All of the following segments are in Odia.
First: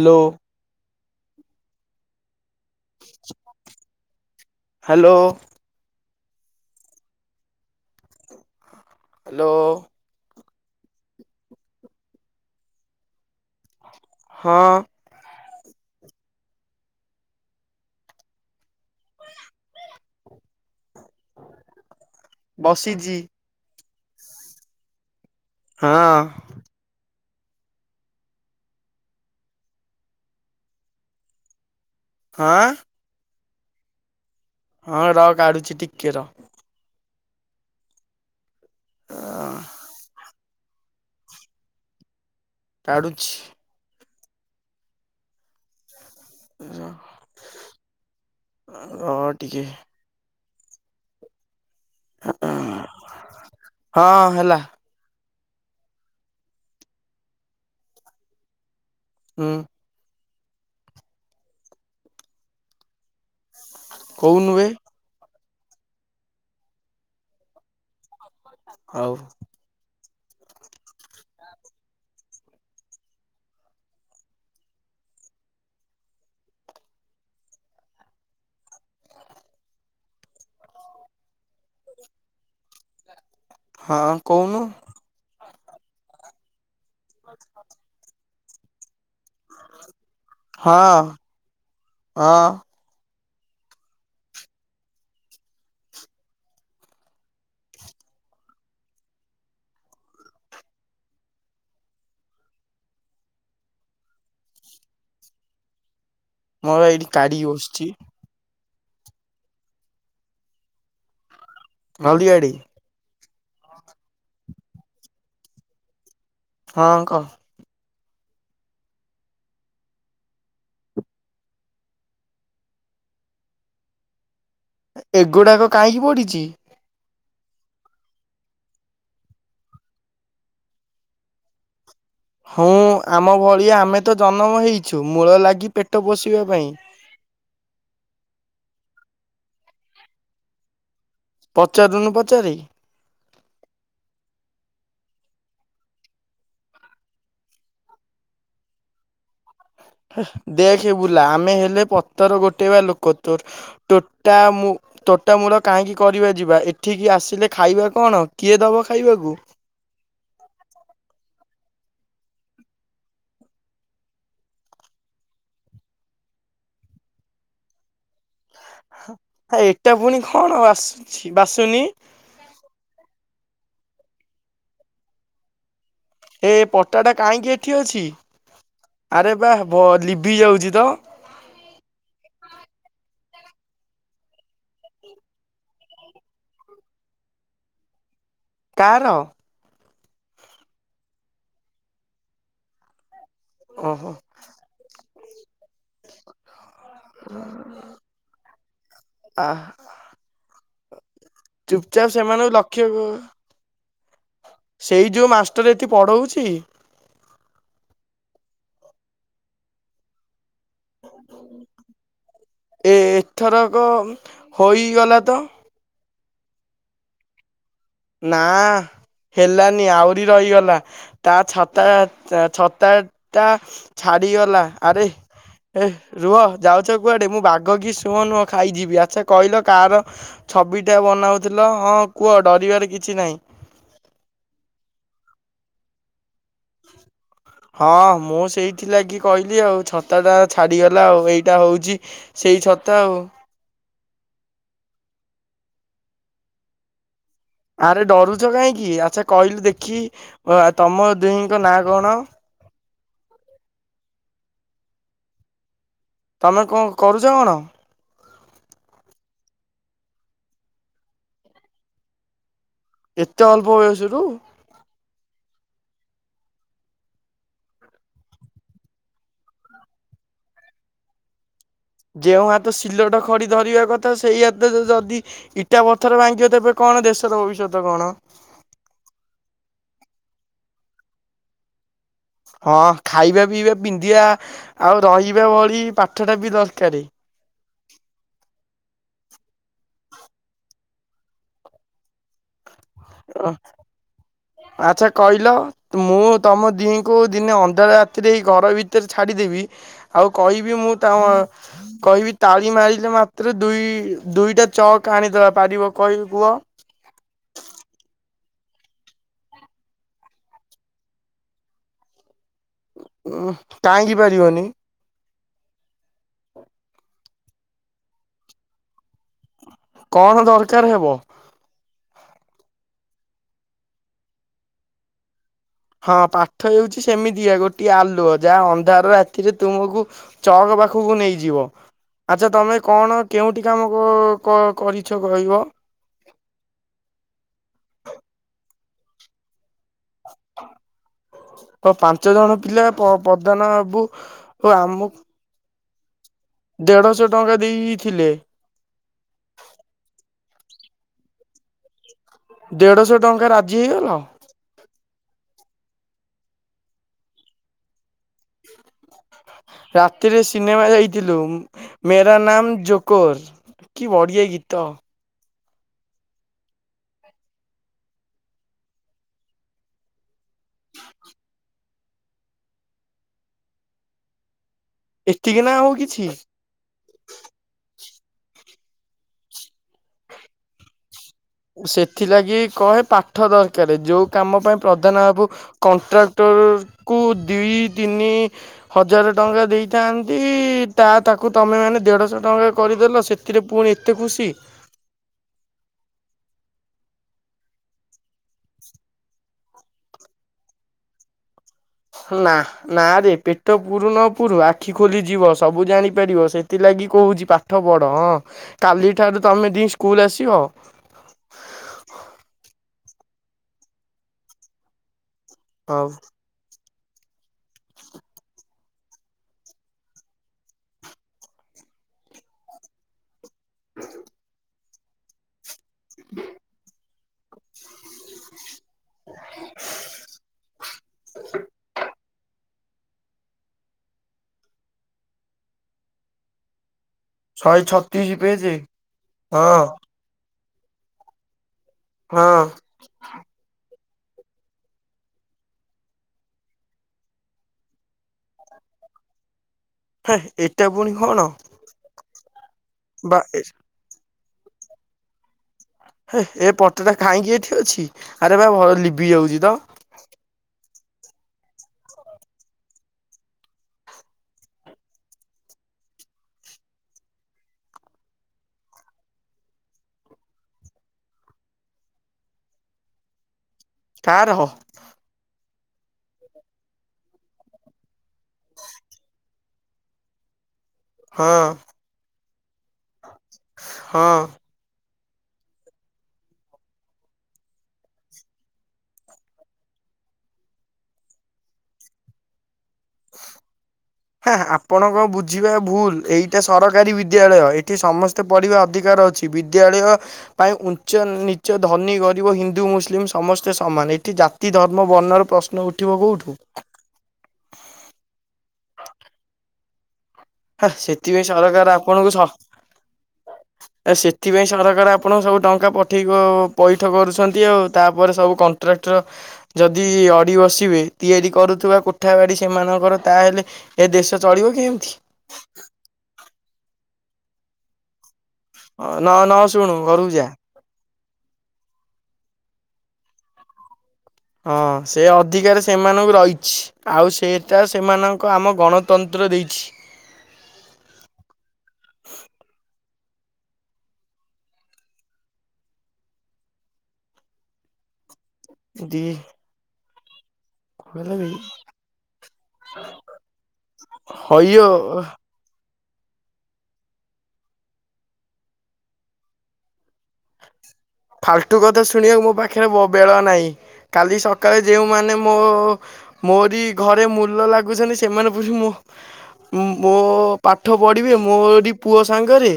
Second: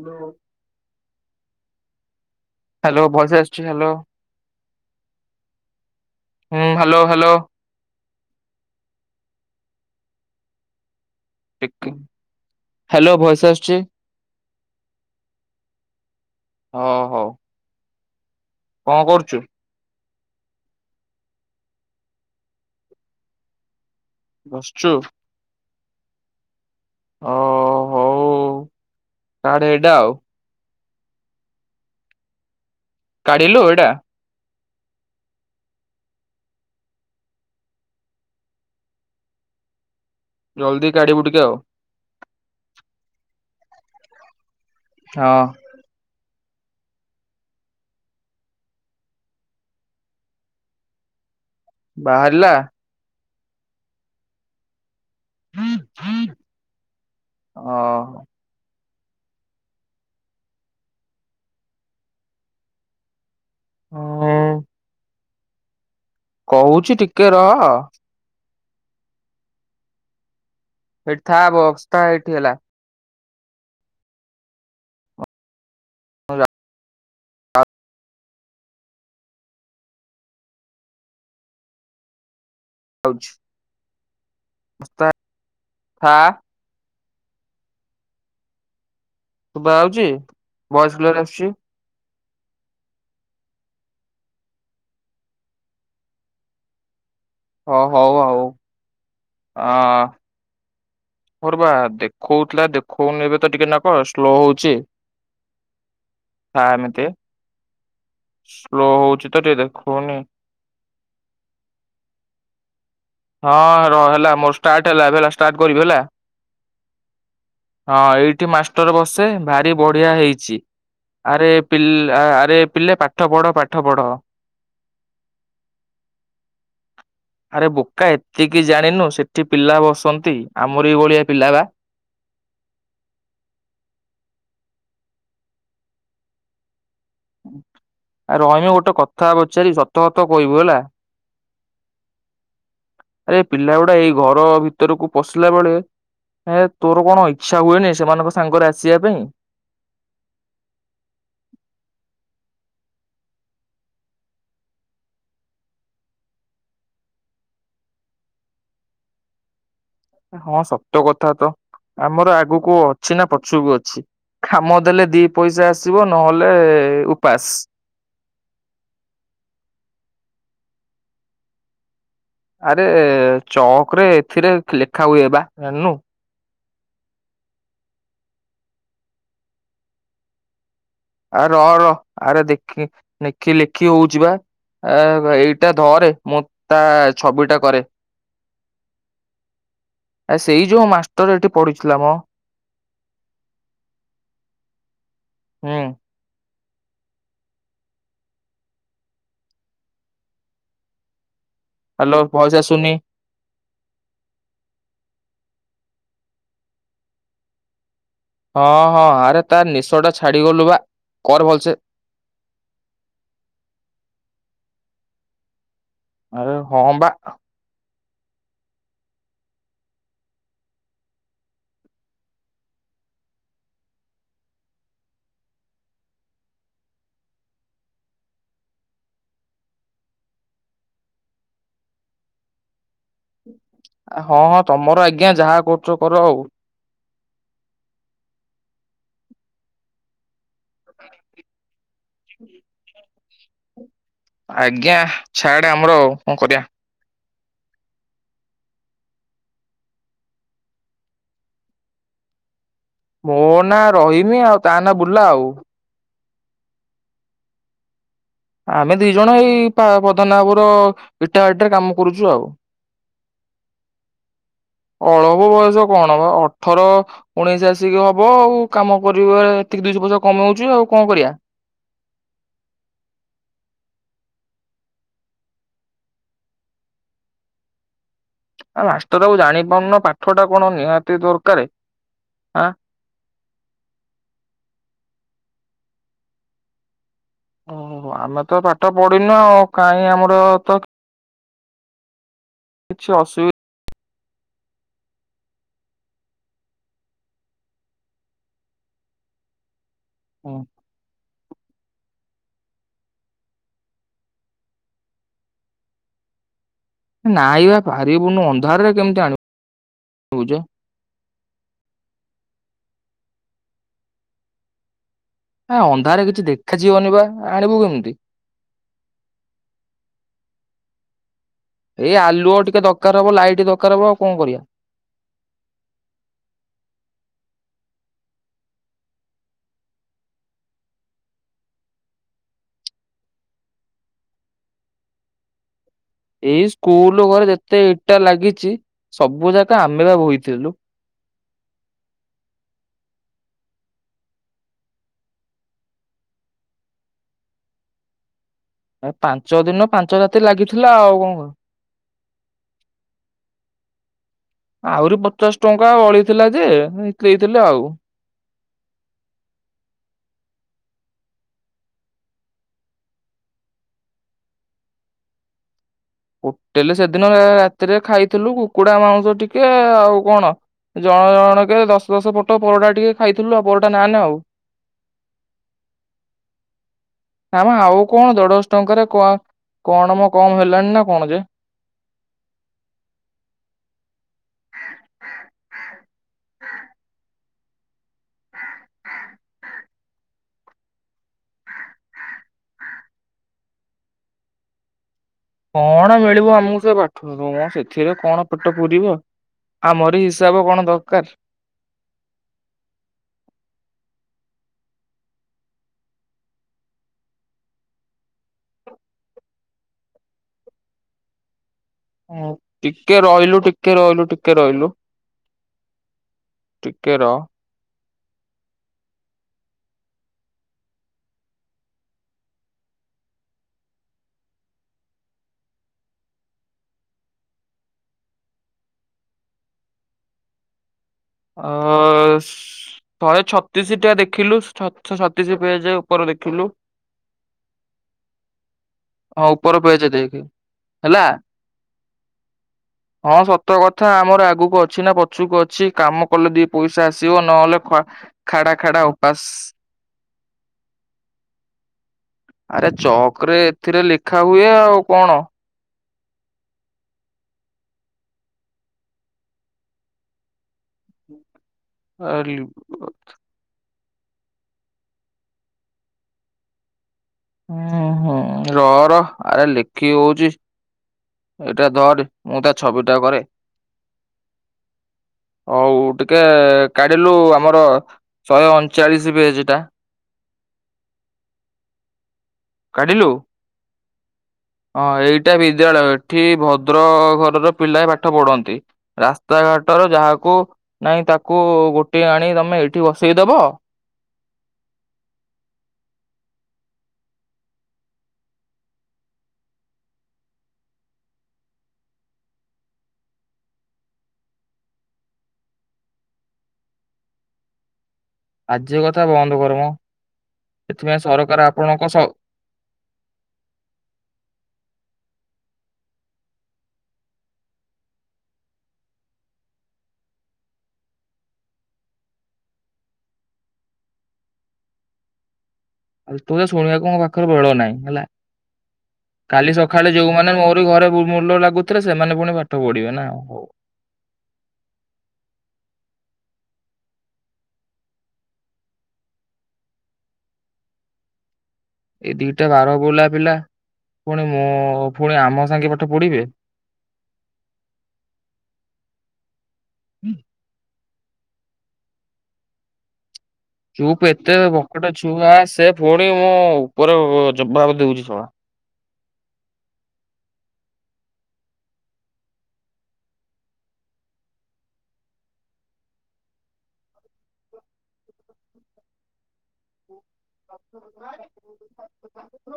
ଆଦ ହ୍ୟାଲୋ ବସେ ଆସଛି ହ୍ୟାଲୋ। ହ୍ୟାଲୋ ହୁଁ ହ୍ୟାଲୋ ହ୍ୟାଲୋ। ହ୍ୟାଲୋ। ହ୍ୟାଲୋ ଭୟସ [inaudible] ହଁ। ହଁ ହଉ। କଣ କରୁଛୁ ବସିଛି । ବସିଛୁ। ହଁ। ହ ହଉ କାଡେ ଏଟା ଆଉ [inaudible] ହଁ [inaudible] କାଢିଲୁ ଏଇ ଟା ହଁ ର କାଢୁଛି ଟିକେ ରହ। ହ [inaudible] ଜଲଦି କାଢିବୁ ଟିକେ ଆଉ । କାଢୁଛି। ହଁ। ହ ଟିକେ ବାହାରିଲା। ହଁ ହେଲା। ହଁ [inaudible] ହୁଁ। କଉ ନୁହେ। [inaudible] କହୁଚ ଟିକେ ରହ। ହଉ। ଏଇଠି ବକ୍ସଟା ଏଇଠି ହେଲା। ହଉଲା [inaudible] ହଉଛି। ହଁ କହୁନୁ। ହଁ। ଆ ଶୁଭା ଯାଉଛି ହଁ ଭଏସ କ୍ଲିୟର ଆସୁଛି? ହଁ। ହ ହଉ ହଉ ଆଉ। ହଁ। ମୋର ବା ଦେଖଉଥିଲା ଦେଖଉନି ଏବେ ତ ଟିକେ ନ କ ସ୍ଲୋ ହଉଚି। ମୋର ଏଇଠି କାଢିକି ବସିଛି । ସ୍ଲୋ ହଉଛିି ତ ଟିକେ ଦେଖଉନି । ହଳଦୀ ଗାଡ଼ି। ହଁ ରହ ହେଲା ମୋର ଷ୍ଟାର୍ଟ ହେଲା ଏବେ ଷ୍ଟାର୍ଟ କରିବି ହେଲା। ହଁ କହ। ହଁ ଏଇଠି ମାଷ୍ଟର ବସେ ଭାରି ବଢିଆ ହେଇଚି ଆରେ ପି ଲେ ଆରେ ପିଲେ ପାଠ ପଢ ପାଠ ପଢ। ଏଗୁଡାକ କାହିଁକି ପଡିଚି? ଆରେ ବୋ କା ଏତିକି ଜାଣିନୁ ସେଠି ପିଲା ବସନ୍ତି ଆମର ଏଇ ଭଳିଆ ପିଲା ବା ହଁ ଆମ ଭଳିଆ ଆମେ ତ ଜନ୍ମ ହେଇଚୁ ମୂଳ ଲାଗି ପେଟ ପୋଷିବା ପାଇଁ ଆ ରହିମ ଗୋଟେ କଥା ପଚାରିବି ସତ ସତ କହିବୁ ହେଲା। ପଚାରୁନୁ ପଚାରେ? ଆରେ ପିଲା ଗୁଡା ଏଇ ଘର ଭିତରକୁ ପଶିଲା ବେଳେ ଏ ତୋର କଣ ଇଚ୍ଛା ହୁଏନି ସେମାନଙ୍କ ସାଙ୍ଗରେ ଆସିବା ପାଇଁ ହେ ଦେଖେ ବୁଲା ଆମେ ହେଲେ ପତର ଗୋଟେଇବା ଲୋକ ତୋ ତୋଟ ମୁ ତୋଟା ମୂଳ କାହିଁକି କରିବା ଯିବା ଏଠିକି ଆସିଲେ ଖାଇବା କଣ କିଏ ଦବ ଖାଇବାକୁ? ହଁ ସତ କଥାତ। ଆମର ଆଗକୁ ଅଛି ନା ପଛୁକୁ ଅଛି କାମ ଦେଲେ ଦି ପଇସା ଆସିବ ନହେଲେ ଉପାସ। ଏଟା ପୁଣି କଣ ବାସୁଚି ବାସୁନି । କିରେ ଏଥିରେ ଲେଖା ହୁଏ ବା ଜାଣିନୁ। ଏ ପଟାଟା କାହିଁକି ଏଠି ଅଛି ଆରେ ବା ଲିଭି ଯାଉଚି ତ। ଆ ରହ ରହ ଆରେ ଦେଖେଁ ଦେଖି ଲେଖି ହଉଚିବା ଏଇଟା ଧରେ ମୁଁ ତା ଛବିଟା କରେ । କାହାର? ଆ ସେଇ ଯୋଉ ମାଷ୍ଟର ଏଠି ପଡଥିଲା ମ। ଓହୋ। ହୁଁ। [unintelligible] ଚୁପଚାପ ହ୍ୟାଲୋ ସେମାନଙ୍କୁ ଭଏସ ଲକ୍ଷ୍ୟ ଆସୁନି। କ ସେଇ ଯୋଉ ମାଷ୍ଟର ଏଠି ପଢଉଚି। ହଁ ହଁ ଆରେ ତ ନିଶ ଟା ଛା ଏ ଏଥରକ ହୋଇଗଲା ତ ଆରେ ହଁ ବା। ନା ହେଲାନି ଆହୁରି ରହିଗଲା ତା ଛତା ଛତା ଟା ଛାଡିଗଲା ଆରେ ଏ ରୁହ ଯାଉଚ କୁଆଡେ ମୁଁ ବାଘ କିି ସିଂହ ନୁହଁ ଖାଇଯିବି ଆଚ୍ଛା କହିଲ କାହାର ଛବିଟା ବନାଉଥିଲ ହଁ କୁହ ଡରିବାର କିଛି ନାଇଁ। ହଁ ହଁ ତମର ଆଜ୍ଞା ଯାହା କରୁଚ କର ଆଉ ହଁ ମୁଁ ସେଇଥିଲାଗି କହିଲି ଆଉ ଛତାଟା ଛାଡିଗଲା ଆଉ ଏଇଟା ହୋଉଚି ସେଇ ଛତା ଆଉ। ଆଜ୍ଞା ଛାଆଡେ ଆମର କଣ କରିବା। ଆରେ ଡରୁଚ କାହିଁକି ଆଚ୍ଛା କହିଲୁ ଦେଖି ତମ ଦୁହିଁଙ୍କ ନାଁ କଣ? ମୋ ନାଁ ରହିମି ଆଉ ତା ନାଁ ବୁଲା ଆଉ। ତମେ କ କରୁଚ କଣ? ଆମେ ଦିଇ ଜଣ ଏଇ ପ ପଦନା ବାବୁର ଇଟା ଭାଟିରେ କାମ କରୁଚୁ ଆଉ। ଏତେ ଅଳ୍ପ ବୟସ ରୁ କଣବା ଅଠର ଉଣେଇଶ ଆସିକି ହବ ଆଉ କାମ କରିବ ଏତିକି ଦିଇଶହ ପଇସା କମେଉଉଚୁ ଆଉ କଣ କରିବା। ଯେଉଁ ହାତ ସିଲଟ ଖଡି ଧରିବା କଥା ସେଇ ହାତରେ ଯଦି ଇଟା ପଥର ଭାଙ୍ଗିବ ତେବେ କଣ ଦେଶର ଭବିଷ୍ୟତ କଣ? ଆ ମାଷ୍ଟର ବାବୁ ଜାଣି ପାରୁନ ପାଠଟା କଣ ନିହାତି ଦରକାର? ଆଁ। ହଁ ଖାଇବା ପିଇବା ପିନ୍ଧିବା ଆଉ ରହିବା ଭଳି ପାଠ ଟା ବି ଦରକାରୀ। ଓହୋ ଆମେ ତ ପାଠ ପଢିନୁ ଆଉ କାହିଁ ଆମର ତ କିଛି ଅସୁବିଧା ଆଚଛା କହିଲ ମୁଁ ତମ ଦିହିଁଙ୍କୁ ଦିନେ ଅନ୍ଧାର ରାତିରେଇ ଘର ଭିତରେ ଛାଡିଦେବି। ଆଉ କହିବି ମୁଁ ତା କହିବି ତାଳି ମାରିଲେ ମାତ୍ରେ ଦୁଇ ଦୁଇଟା ଚକ୍ ଆଣିଦବା ପାରିବ କହିବି କୁହ। ନାଇବା ପାରିବୁନୁ ଅନ୍ଧାରରେ କେମତି ଆଣିବୁ ବୁଛ। ଉ କାହିଁକି ପାରିବନି। ହଁ ଧରେ କିଛି ଦେଖାଯିବନି ବା। ଆଣିବୁ କେମିତି? କଣ ଦରକାର ହେବ? ଏଇ ଆଲୁଅ ଟିକେ ଦରକାର ହବ ଲାଇଟ୍ ଦରକାର ହବ ଆଉ କଣ କରିବା। ହଁ ପାଠ ହେଉଛି ସେମିତିଆ ଗୋଟିଏ ଆଲୁଅ ଯାହା ଅନ୍ଧାର ରାତିରେ ତୁମକୁ ଚକ ପାଖକୁ ନେଇଯିବ। ଆଚ୍ଛା ତମେ କଣ କେଉଠି କାମ କରିଛ କହିବ? ଏଇ ସ୍କୁଲ ଘରେ ଯେତେ ଏଇଟ ଟା ଲାଗିଛି ସବୁ ଯାକ ଆମେ ବା ବୋହିଥିଲୁ। ହ ପାଞ୍ଚ ଜଣ ପିଲା ପ୍ରଦାନ ହେବୁ ଓ ଆମ ଦେଢଶହ ଟଙ୍କା ଦେଇଥିଲେ। ଏ ପାଞ୍ଚ ଦିନ ପାଞ୍ଚ ରାତି ଲାଗିଥିଲା ଆଉ କଣ କ। ଦେଢଶହ ଟଙ୍କା ରାଜି ହେଇଗଲ। ଆହୁରି ପଚାଶ ଟଙ୍କା ବଳିେଇଥିଲା ଯେ ଦେଇଥିଲେ ଆଉ। ରାତିରେ ସିନେମା ଯାଇଥିଲୁ ମେରା ନାମ ଜୋକର କି ବଢିଆ ଗୀତ। ହୋଟେଲ ସେଦିନ ରାତିରେ ଖାଇଥିଲୁ। କୁକୁଡା ମାଉସ ଟିକେ ଆଉ କଣ ଜଣ ଜଣ କେ ଦଶ ଦଶ ପଟ ପରଟା ଟିକେ ଖାଇଥିଲୁ ଆଉ ପରଟା ନାାନେ ଆଉ। ଏତିକି ନା ହଉ କିଛି। ଆମ ଆଉ କଣ ଦେଢଶ ଟଙ୍କାରେ କ କଣ ମ କମ ହେଲାଣି ନା କଣ ଯେ। ସେଥିଲାଗି କହେ ପାଠ ଦରକାର ଯୋଉ କାମ ପାଇଁ ପ୍ରଧାନ ବାବୁ କଣ୍ଟ୍ରାକ୍ଟରକୁୁ ଦି ତିନି ହଜାର ଟଙ୍କା ଦେଇଥାନ୍ତି ତା ତାକୁ ତମେ ମାନେ ଦେଢଶହ ଟଙ୍କା କରିଦେଲ। ସେଥିରେ ପୁଣି ଏତେ ଖୁସି। କଣ ମିଳିବ ଆମକୁ ସେ ପାଠରୁ। ତମ ସେଥିରେ କଣ ପେଟ ପୂୁରିବ। ଆମର ହିସାବ କଣ ଦରକାର। ନା ନା ରେ ପେଟ ପୁରୁ ନ ପୂରୁ ଆଖି ଖୋଲିଯିବ ସବୁ ଜାଣିପାରିବ ସେଥିଲାଗି କହୁଛି ପାଠ ପଢ ହଁ କାଲିଠାରୁ ତମେ ଦ ସ୍କୁଲ ଆସିବ। ହଁ ଟିକେ ରହିଲୁ ଟିକେ ରହିଲୁ ଟିକେ ରହିଲୁ। ହଉ। ଟିକେର। [inaudible] [inaudible] ଅ ଳେ ଛତିଶ ଟା ଦେଖିଲୁଛ ଛତିଶ ପେଜ ଉପରେ ଦେଖିଲୁ ଶହ ଛତିଶ ପେଜ ହଁ। ଉପର ପେଜ ଦେଖେ ହେଲା। ହଁ ହଁ ସତ କ ଥା ଆମର ଆଗକୁ ଅଛି ନା ପଛୁକୁ ଅଛି। କାମ କଲେ ଦି ପଇସା ଆସିବ ନହେଲେ ଖ ଖାଡା ଖଡା ଉପାସ ହେଁ ଏଟା ଫୁଣି କଣ ବା ଏ ଖା ହୁଏ ଆଉ କଣ? ହେ ଏ ପଟଟା ଖାଇଁକି ଏଠି ଅଛି ଆରେ ବା ଭଲ ଲିିଭି ଯାଉଚି ତ। [inaudible] ଉଁ ହୁଁ ର ର ଆରେ ଲେଖି ହଉଚି ଏଇଟା ଧରି ମୁଁ ତା ଛବି ଟା କରେ। କାରହ? ହଉ ଟିକେ କାଢିଲୁ ଆମର ଶହେ ଅଣଚାଳିଶ ଭେଜଟା। ହଁ। କାଢିଲୁ ହଁ। ହଁ ଏଇଟା ବିଦ୍ୟାଳୟ ଏଠି ଭଦ୍ର ଘରର ପିଲା ପାଠ ପଢନ୍ତି ରାସ୍ତାଘାଟର ଯାହାକୁ ନାଇଁ ତାକୁ ଗୋଟେଇ ଆଣି ତମେ ଏଠି ବସେଇଦବ। ହେଁ ହେଁ ଆପଣ କ ବୁଝିବା ଭୁଲ ଏଇଟା ସରକାରୀ ବିଦ୍ୟାଳୟ ଏଠି ସମସ୍ତେ ପଢିବା ଅଧିକାର ଅଛି ବିଦ୍ୟାଳୟ ପାଇଁ ଉଞ୍ଚ ନିଚ ଧନୀ ଗରିବ ହିନ୍ଦୁ ମୁସଲିମ ସମସ୍ତେ ସମାନ ଏଠି ଜାତି ଧର୍ମ ବର୍ଣ୍ଣର ପ୍ରଶ୍ନ ଉଠିବ କୋଉଠୁ। ବାଯ୍ୟ କଥା ବନ୍ଦ କରମ। ହା ସେଥିପାଇଁ ସରକାର ଆପଣଙ୍କୁ ସ ସେଥିପାଇଁ ସରକାର ଆପଣ ସବୁ ଟଙ୍କା ପଠେଇକି ପଇଠ କରୁଛନ୍ତି ଆଉ ତାପରେ ସବୁ କଣ୍ଟ୍ରାକ୍ଟର ଯଦି ଅଡ଼ି ବସିବେ ତିଆରି କରୁଥିବା କୋଠା ବାଡ଼ି ସେମାନଙ୍କର ତାହେଲେ ଏ ଦେଶ ଚଳିବ କେମତି? ତୁ ଏ ଶୁଣିବାକୁ ମୋ ପାଖରେ ବେଳ ନାହିଁ ହେଲା। ନ ନ କାଲି ଶୁଣୁ ସକାଳେ ଘରକୁ ଯା ଯୋଉମାନେ ମୋରି ଘରେ ମୁ ମୂଲ ଲାଗୁଥିଲା ସେମାନେ ଫୁଣି ପାଠ ପଢିବେ ନା ହଉ। ହଁ ସେ ଅଧିକାର ସେମାନଙ୍କୁ ରହିଚି ଆଉ ସେଟା ସେମାନଙ୍କ ଆମ ଗଣତନ୍ତ୍ର ଦେଇଛି। ଏଇ ଦିଟା ବାର ବୁଲା ପିଲା ଫୁଣି ମୋ ଫୁଣି ଆମ ସାଙ୍ଗେ ପାଠ ପଢ଼ିବେ। ଦି [inaudible] [unintelligible] ଚୁପ ଏତେ ହଇଓ ବକେଟେ ଛୁଆ ସେ ପୁଣି ମୋ ଉପରେ ଜବାବ ଦଉଚି [inaudible] ଫାଲଟୁ କଥା ଶୁଣିବାକୁ ମୋ ପାଖରେ ବେଳ ନାହିଁ କାଲି ସକାଳେ ଯେଉଁମାନେ ମୋ ଓ ମୋରି ଘରେ ମୂଲ ଲାଗୁଛନ୍ତି ସେମାନେ ପୁଣି ମୋ ମୋ ପାଠ ପଢିବେ ମୋରି ପୁଅ ସାଙ୍ଗରେ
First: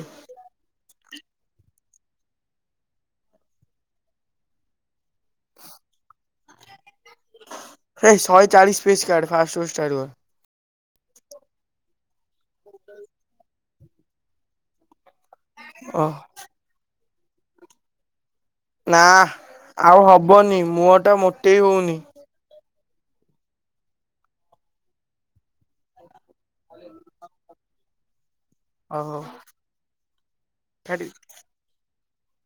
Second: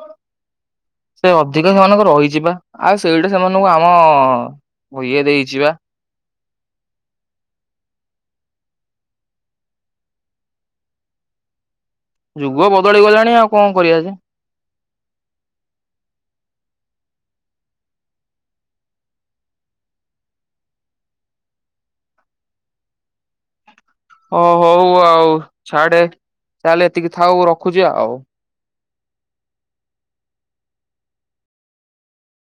ରହିଚିବା ଆଉ ସେଇଟା ସେମାନଙ୍କୁ ଆମ ଇଏ ଦେଇଚିବା। ହେ ଶହେ ଚାଳିଶ ପିସ୍ କାଢେ ଫାଷ୍ଟ ପୃଷ୍ଠାରୁ। ଯୁଗ ବଦଳି ଗଲାଣି ଆଉ କଣ କରିବା ଯେ? ଓହ ନା ଆଉ ହବନି ମୁହ ଟା ମୋଟେଇ ହଉନି। ଅ ହଉ ଆଉ ଛାଡେ। ତାହେଲେ ଏତିକି ଥାଉ। ଖୋଜେ ଆଉ ଓହୋ ହେଟି